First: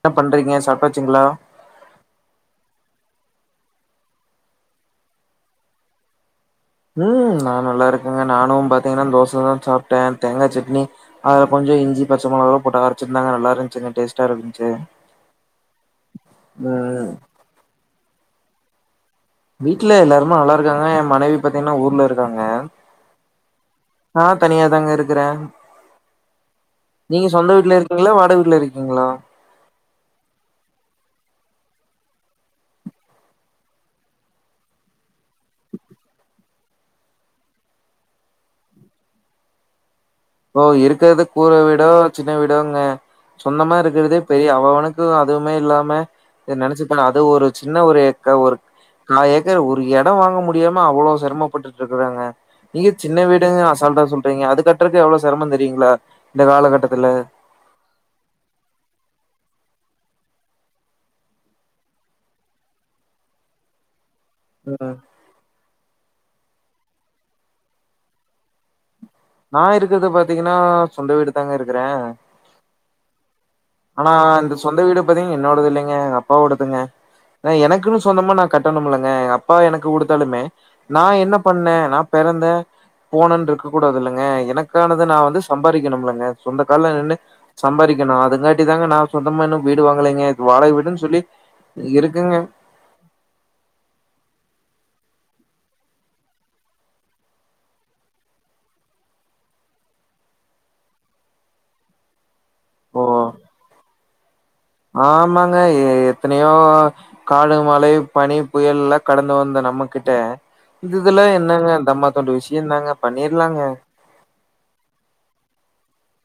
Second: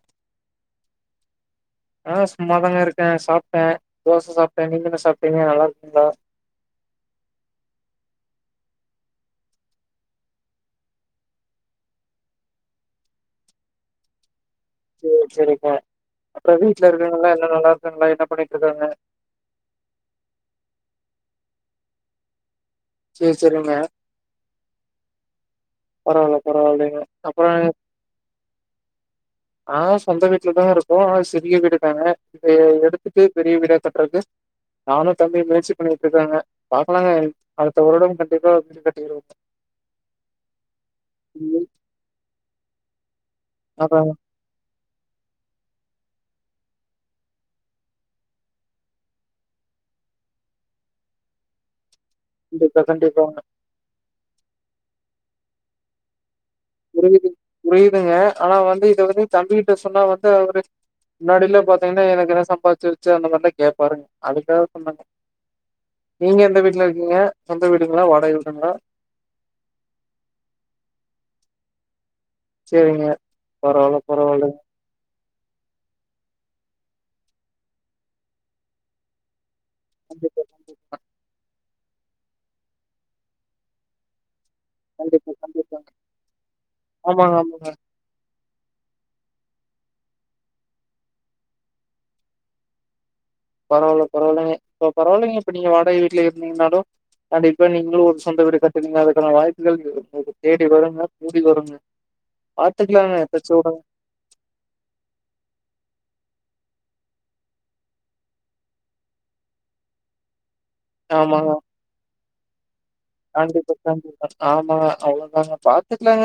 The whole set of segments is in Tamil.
என்ன பண்றீங்க சாப்டாச்சுங்களா ஆ சும்மாதாங்க இருக்கே சாப்பிட்டே தோச சாப்பிட்டே நீங்கென்ன சாப்ட்டீங்க நல்லா இருக்கீங்களா உம் நா நல்லா இருக்கேங்க நானும் பாத்தீங்கன்னா தோசதான் சாப்ட்டேன் தேங்கா சட்னி அதல கொஞ்சோ இஞ்சி பச்ச மெளகல்லா போட்டு அரச்சிருந்தாங்க நல்லா இருந்துச்சுங்க டேஸ்ட்டா இருந்துச்சு செரி செரிங்க அப்றோ வீட்ல ம் இருக்கங்கல்லா என்ன நல்லா இருக்கா‌ங்களா என்ன பண்ணிட்டு இருக்காங்க வீட்ல எல்லாருமே நல்லா இருக்காங்க ஏ மனைவி பாத்தீங்கன்னா ஊர்ல இருக்காங்க செர் செரிங்க ஆ தனியாதாங்க இருக்குறேன் பரவால்ல பரவால்லைங்க நீங்க அப்றோ சொந்த வீட்ல இருக்கீங்களா வாடக வீட்ல இருக்கீங்களா ஆ சொந்த வீட்ல தாங்க இருக்கோ ஆனா சிறிய வீடு தாங்க இப்ப எடுத்துட்டு பெரிய வீடா கட்டுறக்கு நானு தம்பியு முயற்சி பண்ணிட்டு இருக்கோங்க பாக்கலாங்க அடுத்த வருடோ கண்டிப்பா வீடு கட்டிருவோங்க ப்ரோ இருக்குறது கூர வீடோ சின்ன வீடோங்க சொந்தமா அதாங்க இருக்குறதே பெரிய அவே அவனுக்கு அதுவுமே இல்லாம நெனச்சுப்ப அது ஒரு சின்ன ஒரு ஏக்க ஒரு நா ஏக்கர் ஒரு இடோ வாங்க முடியாம அவ்ளோ சிரமப்பட்டுட்டு இருக்குறேங்க கண்டிப்பா நீங்க சின்ன கண்டிப்பாங்க வீடுனு அசால்டா சொல்றீங்க அது கட்டுறக்கே எவ்ளோ சிரமோ தெரியுங்களா இந்த கால கட் புரிது புரியுதுங்க ஆனா வந்து இத வந்து தம்பிகிட்ட சொன்னா வந்து அவுரு முன்னாடிலா பாத்தீங்கன்னா எனக்கு என்ன சம்பாதிச்சு வச்சு அந்த மாரிலாம் கேட்பாரு அதுக்காக ம் சொன்னேங்க நீங்க எந்த வீட்ல இருக்கீங்க சொந்த வீடுங்களா வாடக வீடுங்களா நா இருக்குறத பாத்தீங்கன்னா சொந்த வீடு தாங்க இருக்குறே சேரிங்க பரவால்ல ஆனா இந்த பரவால்லங்க சொந்த வீடு இப்பதைங் என்னோடது இல்லைங்க அப்பாவோடுதுங்க எனக்குனு சொந்தமா நா கட்டணு இல்லங்க எங அப் பா எனக்கு குடுத்தாலுமே கண்டிப்பா கண்டிப்பா நா என்ன பண்ணே நா பிறந்தே போனேனு இருக்க கூடாது இல்லே‌ங்க எனக்கு க்கானது நா கண்டிப்பா வந்து கண்டிப்பாங்க சம்பாரிக்கணுலம்ங்க சொந்த கால்ல நின்னு ஆமாங்க ஆமாங்க சம்பாரிக்கணு அதுங்காட்டி இதாங்க நா சொந்தமா இன்னும் வீடு வாங்கலங்கது வாடக வீடுன்னு சொல்லி இருக்குங்க பரவால்ல பரவால்லைங்க இப்ப பரவாயில்லைங்க இப்ப நீங்க வாடக வீட்டுல இருந்தீங்கன்னாலு அட இப்ப நீங்களும் ஒரு சொந்த வீடு கட்டறீங்க அதுக்கான வாய்ப்புகள் தேடி வருங்க கூடி வருங்க ஓ பாத்துக்கலாங்க பேச்சோடங் ஆமாங்க ஏ எத்னையோ காடு மலை பனி புயல் எல்லா கடந்து வந்த நம்ம கிட்ட இதுக்கெலலா ஆமாங்க என்னங்க தம்மாதுண்டு விஷ்யோந்தாங்க கண்டிப்பா கண்டிப்பா ஆமா அவ்ளோ தாங்க பாத்துக்குலாங்க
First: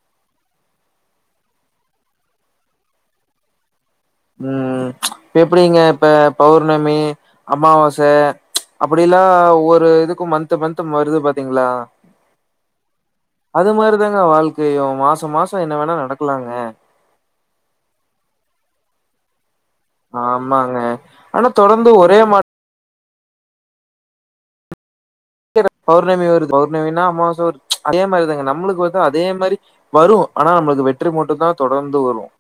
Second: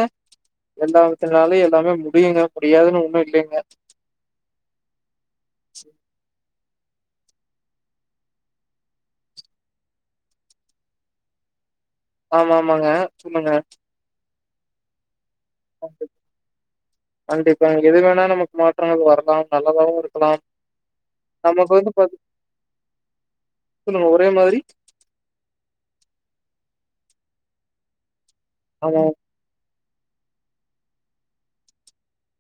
எல்லாருத்தினாலும் எல்லாமே முடியுங்க முடியாதுனு ஒண்ணு இல்லீங்க உம் எப்டிங்க இப்ப பௌர்ணமி அமாவாச அப்டிலா ஒரு இதுக்கும் மந்த் மந்த் வருது பாத்தீங்களா ஆமா ஆமாங்க சொல்லுங்க இதாங்க வாழ்க்கயு மாசம் மாசோ என்ன வேணா நடக்கலாங்க கண்டிப்பா எனக்கு எது வேணாலும் நமக்கு மாற்றங்கள் வரலாம் நல்லதாவும் இருக்கலாம் ஆமாங்க ஆனா நமக்கு தொடர்ந்து வந்து பா ஒரே மா சொல்லுங்க ஒரே மாரி பௌர்ணமி வருது பௌர்ணமினா அமாவாச வருது அதே மாரி தாங்க நம்முளுக்கு வருதா ஆமா. அதே மாரி வரும் ஆனா நம்முளுக்கு வெற்றி மட்டு தா தொடர்ந்து வரும்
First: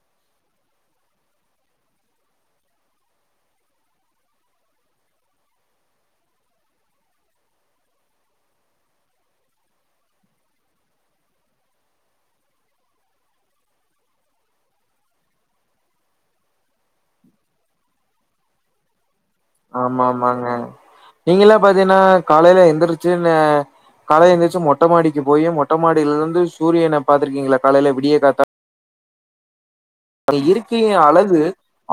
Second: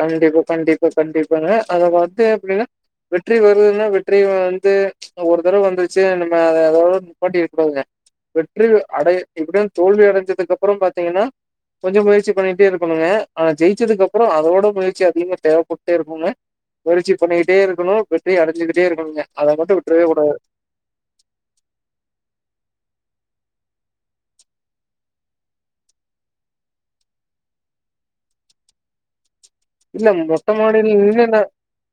கண்டிப்பா கண்டிப்பா கண்டிப்பாங்க அது வந்து எப்டினா வெற்றி வருதுனா வெற்றி வந்து ஒரு தடவ வந்துருச்சு நம்ம அதோட நிப்பாட்டிட கூடாதுங்க வெற்றி அடை எப்டியு தோல்வி அடைஞ்சதுக்கு அப்றோ பாத்தீங்கன்னா கொஞ்சோ முயற்சி பண்ணிட்டே இருக்கணுங்க ஆனா ஜெிச்சதுக்குப்புறோ அதோட முயற்சி அதிகமா தேவ பட்டுட்டே இருக்குங்க முயற்சி பண்ணிக்கிட்டே இருக்கணும் வெற்றி அடைஞ்சகிட்டே இருக்கணுங்க அத மட்டும் ஆமா விட்டுறவே கூடாது. ஆமாங்க நீங்கல்லாம் பாத்தீங்கன்னா காலைல எந்துருச்சு காலை எந்திருச்சு மொட்டமாடிக்கு போயி மொட்ட மாடில இருந்து சூரியன பாத்துருக்கீங்களா காலைல விடிய காத்தால இல்ல அது மொட்ட மாடியில இருக்கைய நின்னு நா அழகு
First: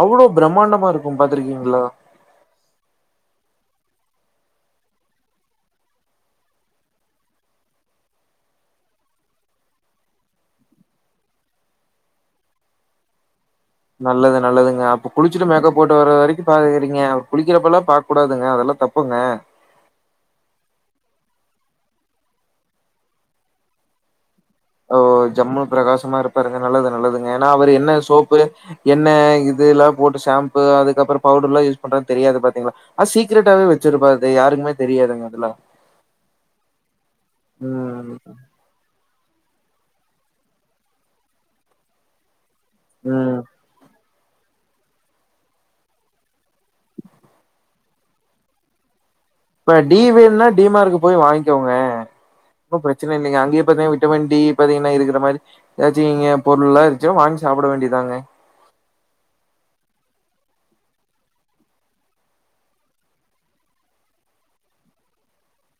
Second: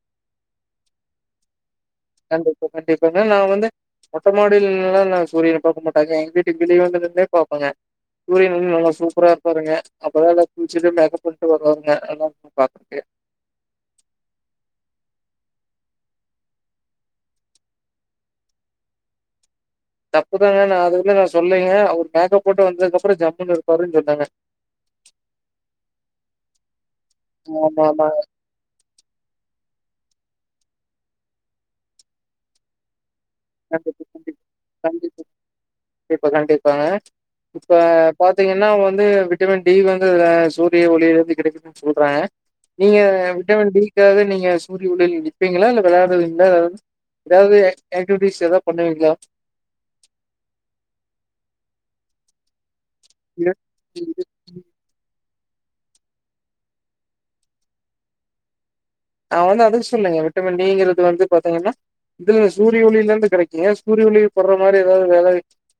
அவ்ளோ பிரமாண்டமா இருக்கு பாத்துருக்கீங்களா கண்டிப்பா கண்டிப்பாங்க நா வந்து மொட்ட மாடில நின்னுலா நாங்க சூரியன பாக்க மாட்டோங்க எங்க வீட்டுக்கு வெளிய வந்து நின்னே பாப்போங்க சூரியன் வந்து நல்லா சூப்பரா இருப்பாருங்க அப்பதா எல்லா குளிச்சிட்டு மேக்கப் பண்ணிட்டு வருவாங்க பாக்க நல்லது நல்லதுங்க அப்ப குளிச்சுட்டு மேக்கப் போட்டு வர வரைக்கும் பாக்குறீங்க அவர் குளிக்கறப்பலாம் பாக்ககூடாதுங்க அதெல்லாம் தப் புங்க தப்புதாங்க நா அதுக்குனு நா சொல்லங்க அவர் மேக்கப் போட்டு வந்ததுக்கப்புறோ ஜம்முனு இருப்பாருன்னு சொன்னங்க ஓ ஜம்மு பிரகாசமா இருப்பாருங்க நல்லது நல்லதுங்க ஏன்னா அவரு ஆமா என்ன ஆமா. சோப்பு என்ன இதுல்லா போட்டு ஷாம்பு அதுக்கப்பறம் பவுடர்லாம் யூஸ் பன்றார்னு தெரியாது பாத்தீங்களா அ சீரெட்டாவே கண்டிப்பா வச்சிருப்பாது யாருக்குமே தெரியாதுங்க அதுல கண்டிப்ப கண்டிப்பாங்க இப்ப ம் பாத்தீங்கன்னா என்னா வந்து விட்டமின் டி வந்து அ சூரிய ஒளிலந்து கெடைக்குதுன்னு சொல்றாங்க நீங்க ம் விட்டமின் டி ரெண்டாவது நீங்க சூரிய ஒளில நிப்பீங்களா இல்ல விளையாடுறது இல்ல ஏதாவது பியூட்டிஷ் ஏத பண்ணுவீங்களா இப்ப டி வேண்னா டி மார்ட் போய் வாங்கிக்கோங்க இப்ப பிரச்சன இல்லிங்க நா அங்கேயே பாத்தீங் விட்டமின் டி பாத்தீங்கன்னா இருக்கற மாரி ஏதாச்சும்ங்க பொருள்ல்லா இருச்ச வாங்கி சாப்ட வேண்டிதாங்க நான் வந்து அதுக்கு சொல்லுங்க விட்டமின் டிங்கறது வந்து பாத்தீங்கன்னா இதுல சூரிய ஒளிலந்து கடைக்குங்க சூரிய ஒளி படற மாரி ஏதாவது வேல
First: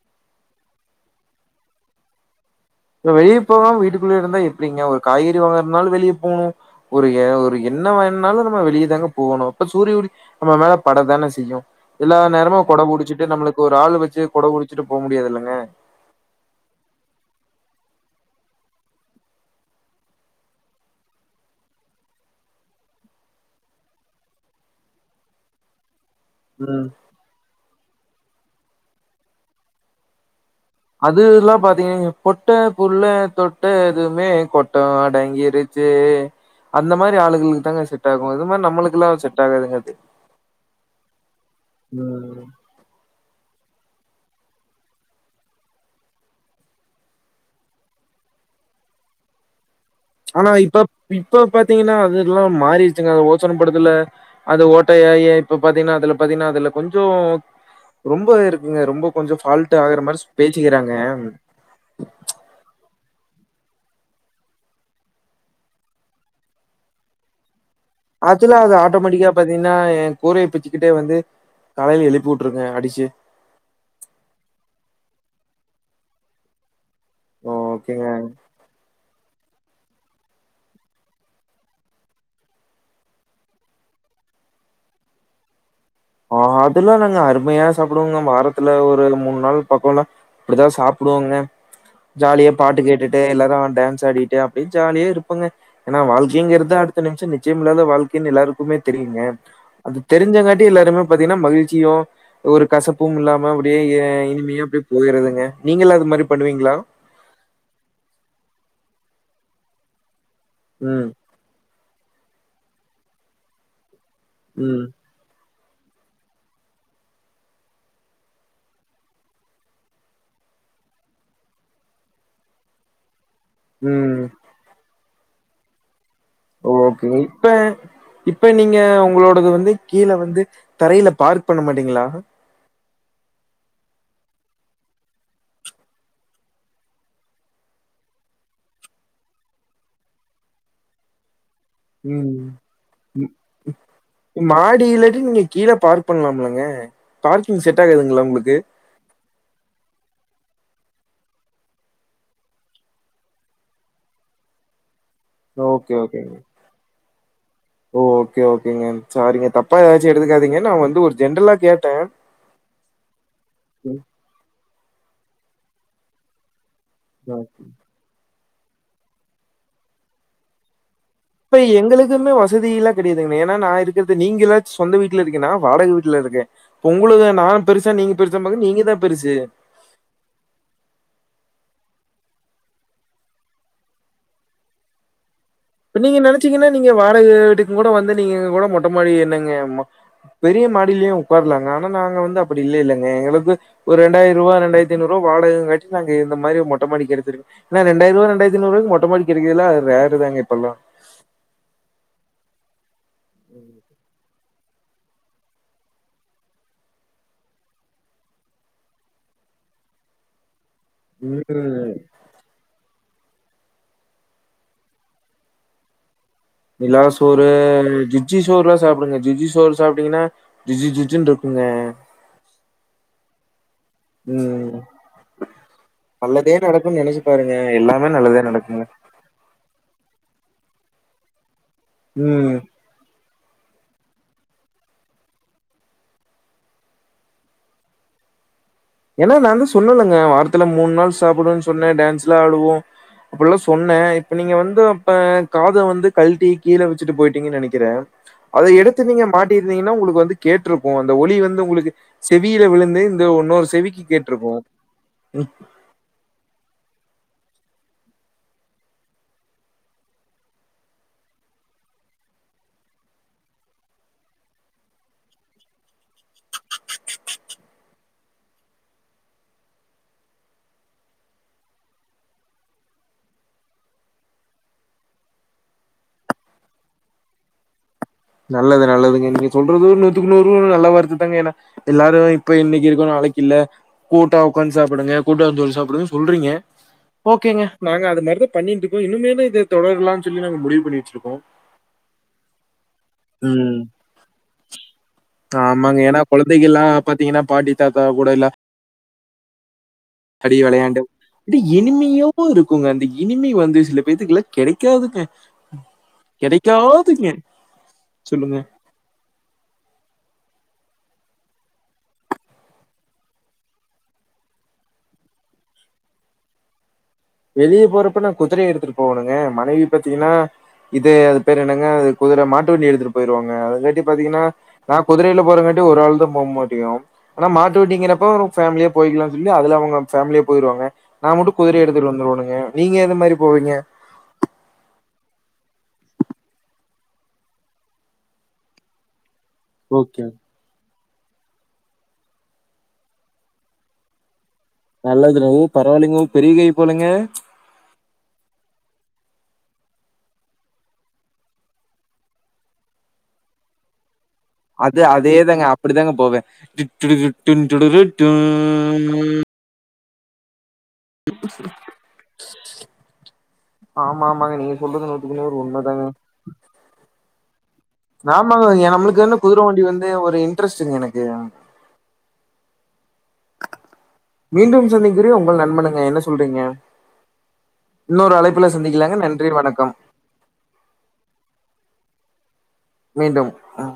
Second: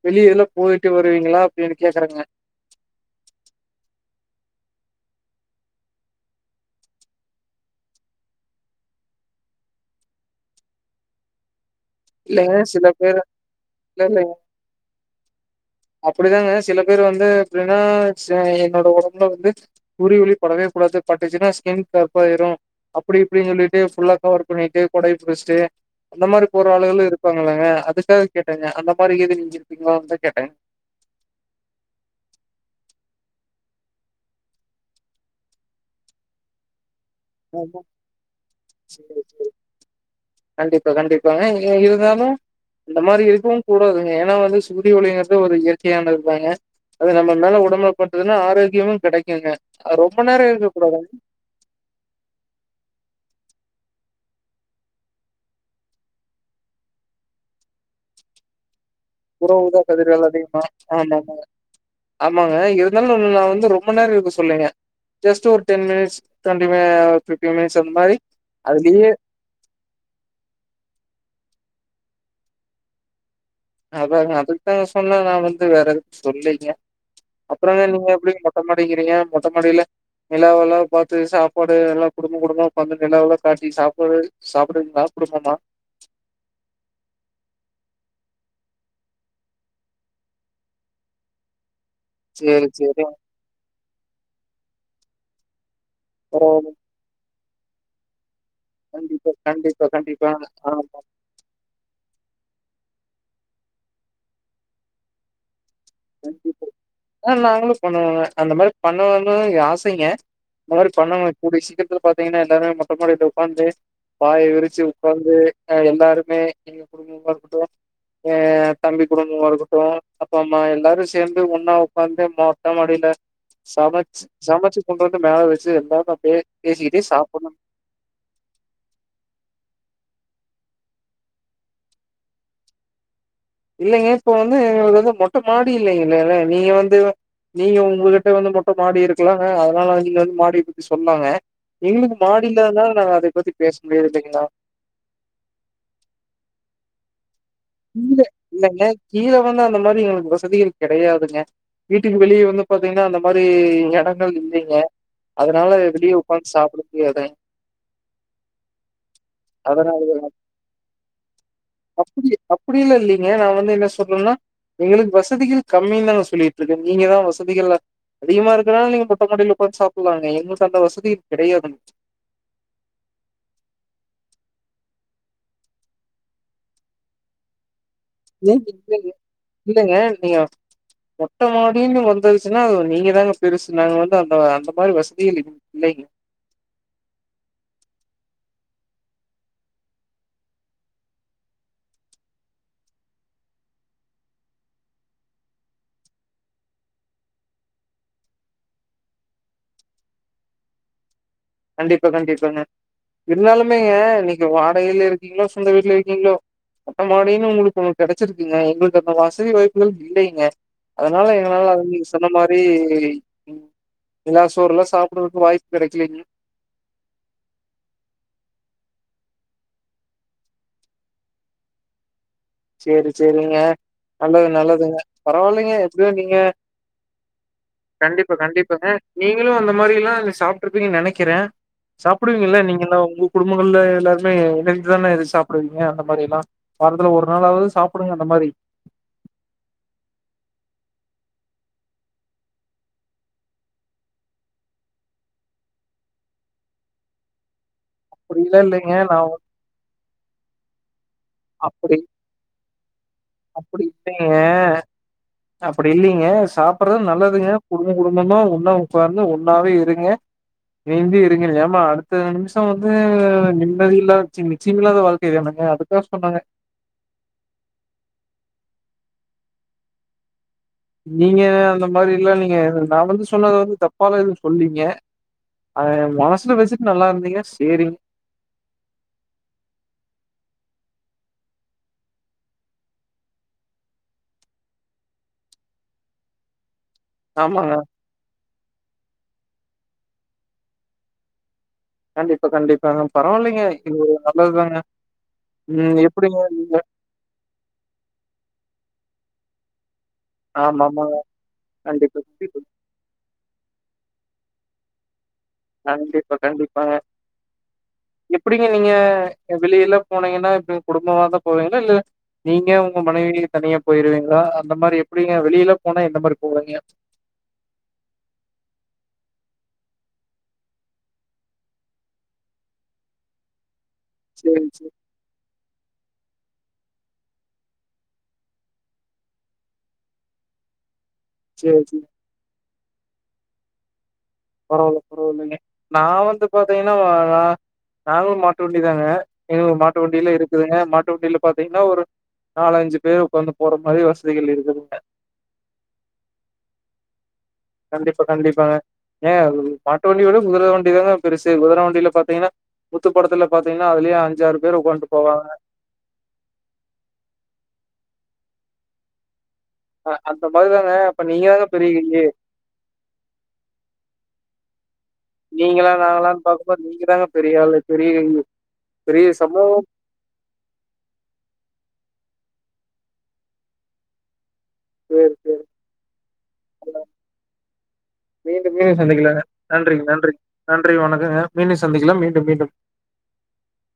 வெளிய எதுல போயிட்டு வருவீங்களா அப்டின்னு கேக்கறேங்க வெளிய போகாம வீட்டுக்குள்ளே இருந்தா எப்டிங்க ஒரு காய்கறி வாங்கறனாலும் வெளிய போணும் ஒரு எ ஒரு என்ன வேனாலும் நம்ம வெளிய தாங்க போணும் அப்ப சூரிய ஒளி நம்ம மேல பட தான செய்யும் எல்லா இல்லைங்க நேரமும் கொட சில பேர் புடிச்சிட்டு நம்முளுக்கு ஒரு ஆள் இல்ல வச்சு இல்லைங்க குட புடிச்சிட்டு போ முடியாது இல்லங்க அப்டிதாங்க சில பேரு வந்து எப்டினா ச என்னோட ஒடம்புல வந்து சூரிய ஒளி படவே கூடாது பட்டுச்சுன்னா ஸ்கின் கருப்பாயிரும் அப்டி இப்டின்னு சொல்லிட்டு ஃபுல்லா கவர் பண்ணிட்டு கொடைய புடிச்ட்டு அந்த மாரி ம் ஆளுகளும் இருப்பாங்க இல்லங்க அதுக்காக கேட்டங்க அந்த மாரி ஏது நீங்க இருப்பீங்களோான் கேட்ட அதுல்லா பாத்தீங்க பொட்ட புள்ள தொட்டதுமே கொட்டம் அடங்கிருச்சே அந்த மாரி ஆளுகளுக்கு தாங்க செட் ஆகும் இது மாரி நம்மளுக்கல்லாம் செட் ஆகாதுங்க அது கண்டிப்பா கண்டிப்பாங்க எ இருந்தாலும் ம் அந்த மாரி இருக்கவும் கூடாதுங்க ஏன்னா வந்து சூரிய ஒளிங்கறது ஒரு இயற்கையானதாங்க அது நம்ம மேல உடம்பல பட்டதுனா ஆரோக்கியமும் கிடைக்குங்க ஆனா இப்ப இப்ப பாத்தீங்கன்னா அதுல்லா மாறிருச்சுங்க அத ஓசோன்ப்படுதுல அது ஓட்டையாயி இப்ப பாத்தீங்கனா அதுல கொஞ்சோ ரொம்ப இருக்குங்க ரொம்போ கொஞ்சோ புற ஃபால்ட் ஊதா ஆகுற மாரி கதிர்கள் அதிகமா பேசிக்கிறாங்க ஆமா ஆமா ஆமாங்க இருந்தாலு நா வந்து ரொம்ப நேரோ இருக்க சொல்லங்க ஜஸ்ட்டு ஒரு ten minutes twenty minutes fifteen minutes அந் மாதிரி அதுல அது அதுலயே ஆட்டோமேட்டிக்கா பாத்தீங்கன்னா என் கூரைய பிச்சுக்கிட்டே வந்து கலையையில எழுப்பி விட்ருங்க அடிச்சி அதாங்க அதுக்குதாங்க சொன்னா நா வந்து வேற எது சொல்லீங்க அப்புறக ஓகேங்க நீங்க எப்டி தம் அடிக்கிறீங்க மொட்ட மாடியில நிலாவெல்லா பாத்து சாப்பாடு நல்லா குடும்ப குடும்ப உக்காந்து நிலாவல்லா காட்டி சாப்பாடு சாப்டுவிங்களா குடும்பமா ஆ அதுல்லா நாங்க அருமையா சாப்புடுவோங்க வாரத்துல ஒரு மூணு நாள் பக்கோலா அப்டிதா சாப்புடுவோங்க ஜாலியா சேரி பாட்டு சேரி கேட்டுட்டு எல்லாரு டான்ஸ் ஆடிட்டு அப்டியே ஜாலியா இருப்பங்க ஏனா பரவால்ல வாழ்க்கைங்கிறது அடுத் த நிம்ஷோ நிச்சயமில்லாத வாழ்க்கைன் எல்லாருக்குமே தெரியுங்க கண்டிப்பா, கண்டிப்பா, அது கண்டிப்பா. தெரிஞ்சங்காட்டி ஆமா, எல்லாருமே பாத்தீங்கன்னா மகிழ்ச்சியோ ஒரு கசப்பும் இல்லாம அப்டியே இனிமையா அப்டியே போயிறதுங்க நீங்களா அது மாதிரி கண்டிப்பா. பண்ணுவீங்களா ஆ நாங்களு பண்ணுவோங்க அந்த மாதிரி பண்ணுன்னு ஆசைங்க அந்த மாரி ம், பண்ணுங்க கூடிய சீக்கிரத்துல பாத்தீங்கனா எல்லாரும் மொட்டமொடில உக்கார்ந்து பாய் விரிச்சு ம், இப்ப வந்து எல்லாருமே எங்க குடும்பமா இருக்கட்டு எ தம்பி குடும்பமா இருக்கட்டு அப்பா அம் மா எல்லாரு சேந்து ஒன்னா உக்காந்து மொட்ட மாடியில சமச் ம். சமச்சி கொண்டு வந்து மேல வெச்சி எல்லாரு அப்டியே ஓகேங்க இப்ப இப் ப நீங்க உங்களோடது வந்து கீழ வந்து தரையில பார்க் பண்ண மாட்டீங்களா இல்லைங்க இப்ப வந்து எங்களுது வந்து மொட்ட மாடி இல்லைங்கல்ல நீங்க வந்து நீங்க உங்ககிட்ட வந்து மொட்ட மாடி இருக்கலாங்க அதனால நீங்க வந்து மாடிய பத்தி சொல்லாங்க எங்ளுக்கு ம். மாடி இல்லாதனால நாங்க அதை ம். பத்தி பேச முடியாது இல்லைங்களா மாடி இல்லாட்டி நீங்க கீழ பார்க் பண்லாம் இல்லங்க பார்க்கிங் செட்டாயி கீழ இல்லங்க கீழ வந்து அந்த மாதிரி எங்களுக்கு வசதிகள் கெடையாதுங்க வீட்டுக்கு வெளியே வந்து பாத்தீங்கன்னா அந்த மாரி எடங்கள் இல்லைங்க அதனால வெளியே உக்காந்து சாப்ட முடியாது ஓ ஓகே ஓகேங்க சாரீங்க தப்பா அதனால ஏதாச்சு எடுத்துக்காதீங்க நா வந்து ஒரு ஜென்ரலா கேட்ட அப்பிடில்லா இல்லைங்க நா வந்து என்ன சொல்றன்னா எங்களுக்கு வசதிகள் கம்மினு தாங்க சொல்லிருக் க்கு நீங்க தா ஆ. வசதிகள் அதிகமா இருக்கனால நீங்க மொட்ட மாடில ஒக்காந்து சாப்டலாங்க எங்ளுக்கு அந்த வசதி இப்ப கிடையாதுங்க. எங்ளுக் க்குமே வசதியெல்லா கெடையாதுங்கு ஏன்னா நா இருக்கறது நீங்கலாச்சு சொந்த வீட்ல இருக்கீங்க நா வாடக வீட்ல இருக்கே உங்குளுது நா பெருசா நீங்க பெருசான்னு பாக்க நீங்க தான் பெருசு. இல்லைங்க நீங்க மொட்ட மாடின்னு வந்துருச்சுன்னா அது நீங்க தாங்க பெருசு நாங்க வந்து அந்த அந்த மாதிரி வசதி இப்ப நீங்க நெனச்சீங்கன்னா நீங்க வாடக வீட்டுக்கு கூட வந்து நீங்க கூட மொட்ட மாடி என்னங்க பெரிய மாடிலியு உக்காரலாங்க ஆனா நாங்க வந்து அப்டி இல்லேலங்க எங்களுக்கு ஒரு இரண்டாயிர ருவா ரெண்டாயிரத்து ஐநூரூ வாயக காட்டி நாங்க இந்த மாதிரி மாடிக் எடுதிருக் ஏனா ரெண்டாயிர ரூவா ரெண்டாய்ரூவா ரெண்டாயிரத்தைநூறுவாக்கு மொட்டமாடிக் கெடகலல்லா ரேரு தாங்க இப்பல்லா கண்டிப்பா கண்டிப்பாங்க இருந்தாலுமேங்க நீங்க வாடகையில இருக்கீங்ளோ சொந்த வீட்ல இருக்கீங்ளோ மொட்ட மாடின்னு உங்களுக்கு ஒண்ணு கெடச்சிருக்குங்க எங்களுக்கு அந்த வசதி வாய்ப்புகள் இல்லைங்க அதனால எங்களனால அது ம். யூஸ் சொன்ன மாரி நிலாசோறுலா சாப்டுறதுக்கு வாய்ப்பு கிடைக்கலங்க நிலா சோறு ஜிஜ்ஜி சோறு லா சாப்பிடுங்க ஜிஜ்ஜி சோறு சாப்பிட்டீங்கன்னா ஜுஜ்ஜு ஜுஜ்னுடுருக்குங்க சேரி சேரிங்க நல்லது ம். நல்லதுங்க பரவாலைங்க எப்டியோ நீங்க நல்லதே நடக்குன்னு நெனச்சு பாருங்க எல்லாமே கண்டிப்பா நல்லதே நடக்குங்க கண்டிப்பாங்க நீங்களு அந்த மாரி எல்லா சாப்ட்டுருப்பீங்க நெனைக்கிற ம் சாப்டுவீங்கல்ல நீங்க எல்லா உப்பு குடும்பங்கள்ல எல்லாருமே இணைந்துதான இது சாப்டுவீங்க அந்த மாரி எல்லா வாரத்துல ஒரு நாளாவது சாப்டுங்க அந்த மாரி ஏன்னா நா தா சொன்னலங்க வாரத்துல மூணு நாள் சாப்டுவோன்னு சொன்ன டேன்ஸ்லா ஆடுவோ அப்டில்லா சொன்ன இப்ப நீங்க வந்து அப்ப காத வந்து கழட்டி கீழ வச்சுட்டு போயிட்டீங்கன்னு நெனைக்கிற அப்டிலா அத இல்லைங்க எடுத்து நா நீங்க மாட்டிருந்தீங்கன்னா உங்களுக்கு வந்து கேட்டுருக்கு அந்த ஒலி வந்து உங்களுக்கு அப்டி செவியில விழுந்து இந்த ஒன்னொரு அப்டி செவிக்கு இல்லைங்க கேட்டுருக்கு அப்டி இல்லைங்க சாப்டறது நல்லதுங்க குடும்ப குடும்பமா ஒண்ணா உட்காந்து ஒன்னாவே இருங்க சேந்து இருங்க ஏமா அடுத்த நிம்ஷம் வந்து நிம்மதி இல்லாத சி நிச்சியம் இல்லாத வாழ்க்க என்னங்க அதுக் தா சொன்னாங்க நீங்க அந்த மாரிலா இல்லைங்க நா வந்து சொன்னது வந்து தப்பால எது சொல்லைங்க அதய மனசுல வச்சுட்டு நல்லா இருந்தீங்கனா சேரிங் நல்லது நல்லதுங்க நீங்க சொல்றது நூத்துக்கு நூறு நல்லா வார்த்ததாங்க ஏன்னா எல்லாரு இப்ப இன்னைக்கு இருக்கோ நாளைக்கு இல்ல கூட்டா ஒக்காந்து சாப்டுங்க கூட்டாஞ்சோறு சாப்டுங்க சொல்றீங்க ஓகேங்க ஆமாங்க. நாங்க அது மாரிதா பண்ணிட்டு இருக்கோ இன்னுமேலு இத தொடரலாம்னு சொல்லி நாங்க முடிவு பண்ணி வச்சுருக்கோ கண்டிப்பா கண்டிப்பா பரவால்லைங்க ம் இது நல்லது தாங்க ம் ஆமாங்க ஏன்னா எப்டிங்க குழந்தைகள்லாம் பாத்தீங்கன்னா பாட்டி தாத்தா கூடலா அடி வெளையாண்டு ஆமாமாங்க. அப்டி கண்டிப்பா, இனிமையாவோ கண்டிப்பா. இருக்குங்க அந்த இனிமே வந்து சில பேத்துக்கெல்லா கெடைக்காதுங்க கண்டிப்பா கண்டிப்பாங்க சொல்லுங்க எப்டிங்க நீங்க வெளிய எல்லா போனீங்கன்னா இப்ப குடும்பமாதா போவீங்ளா இல்ல நீங்க உங்க மனைவி தனியா போய்ருவீங்ளா அந்த மாரி எப்டிங்க வெளில போனா எந்த மாரி போவைங்க வெளிய போறப்ப நா குதுரைய எடுத்துட்டு போவணுங்க மனைவி பாத்தீங்கன்னா இது அது பேர் என்னங்க அது குதுர மாட்டு வண்டி எடுத்துட்டு போயிருவங்க அததுட்டி பாத்தீங்கன்னா சேரி, சேரி, ந குதுரைல போறங்காட்டி ஒரு ஆள் தா போமுடியு ஆனா மாட்டு வட்டீங்கிறப்போ ஃபேமிலியா போயிக்கலானு சொல்லி அதுல அவுங்க பேமிலியா போயிருவாங்க நா மட்டு சேரி, குதிரைய சேரி. எடுத்துட்டு வந்துரோணுங்க நீங்க எந்த மாரி போவீங்க பரவால்ல பரவாலங்க நா வந்து பாத்தீங்கன்னா நாங்களு மாட்டு வண்டிதாங்க இன்னொரு மாட்டு ஓகே. வண்டியிலா இருக் இருக்குதுங்க மாட்டு வண்டில பாத்தீங்ன்னா ஒரு நாலஞ்சு பேர் உக்காந்து போற மாரி வசதிகள் இருக்குதுங்க நல்லதுதாங்க பரவாயில்லைங்க பெரிய கை போலங்க கண்டிப்பா கண்டிப்பாங்க ஏங்க மாட்டு வண்டிோட குதுர வண்டி தாங்க பெருசு குதுர வண்டியில பாத்தீங்கன்னா முத்து படத்துல பாத்தீங்கன்னா அதுலயே அஞ்சாறு அது அதே தாங்க அப்படிதாங்க போவ டிட்டுடுடுட்டூன் டுடுடுன்ட்டுட்டு அ அந்த மாரி தாங்க அப்ப நீங்க தாங்க பெரிய கையி ஆமா ஆமாங்க நீங்க சொல்றது நூத்துக்கு நூறு நீங்களா, உண்மதாங்க நாங்களான்னு பாக்கும்போது நீங்க தாங்க பெரிய ஆளு. பெரிய கையி. ஆமாங்க எ நம்ளுக்கு பெரிய வந்து குதுர சமூகம் வண்டி வந்து ஒரு இன்ட்ரெஸ்டுங்க எனக்கு மீண்டும் சந்திக்கிற பேர் உங்கள் பேர். நண்பனுங்க என்ன சொல்றீங்க இன்னொரு அழைப்புல மீண்டும், மீண்டும் சந்திக்கலாங்க நன்றி வணக்கம் நன்றிங்க, நன்றி நன்றி வணக்கங்க மீண்டு சந்திக்கலா மீண்டும் மீண்டும் மீண்டும் அ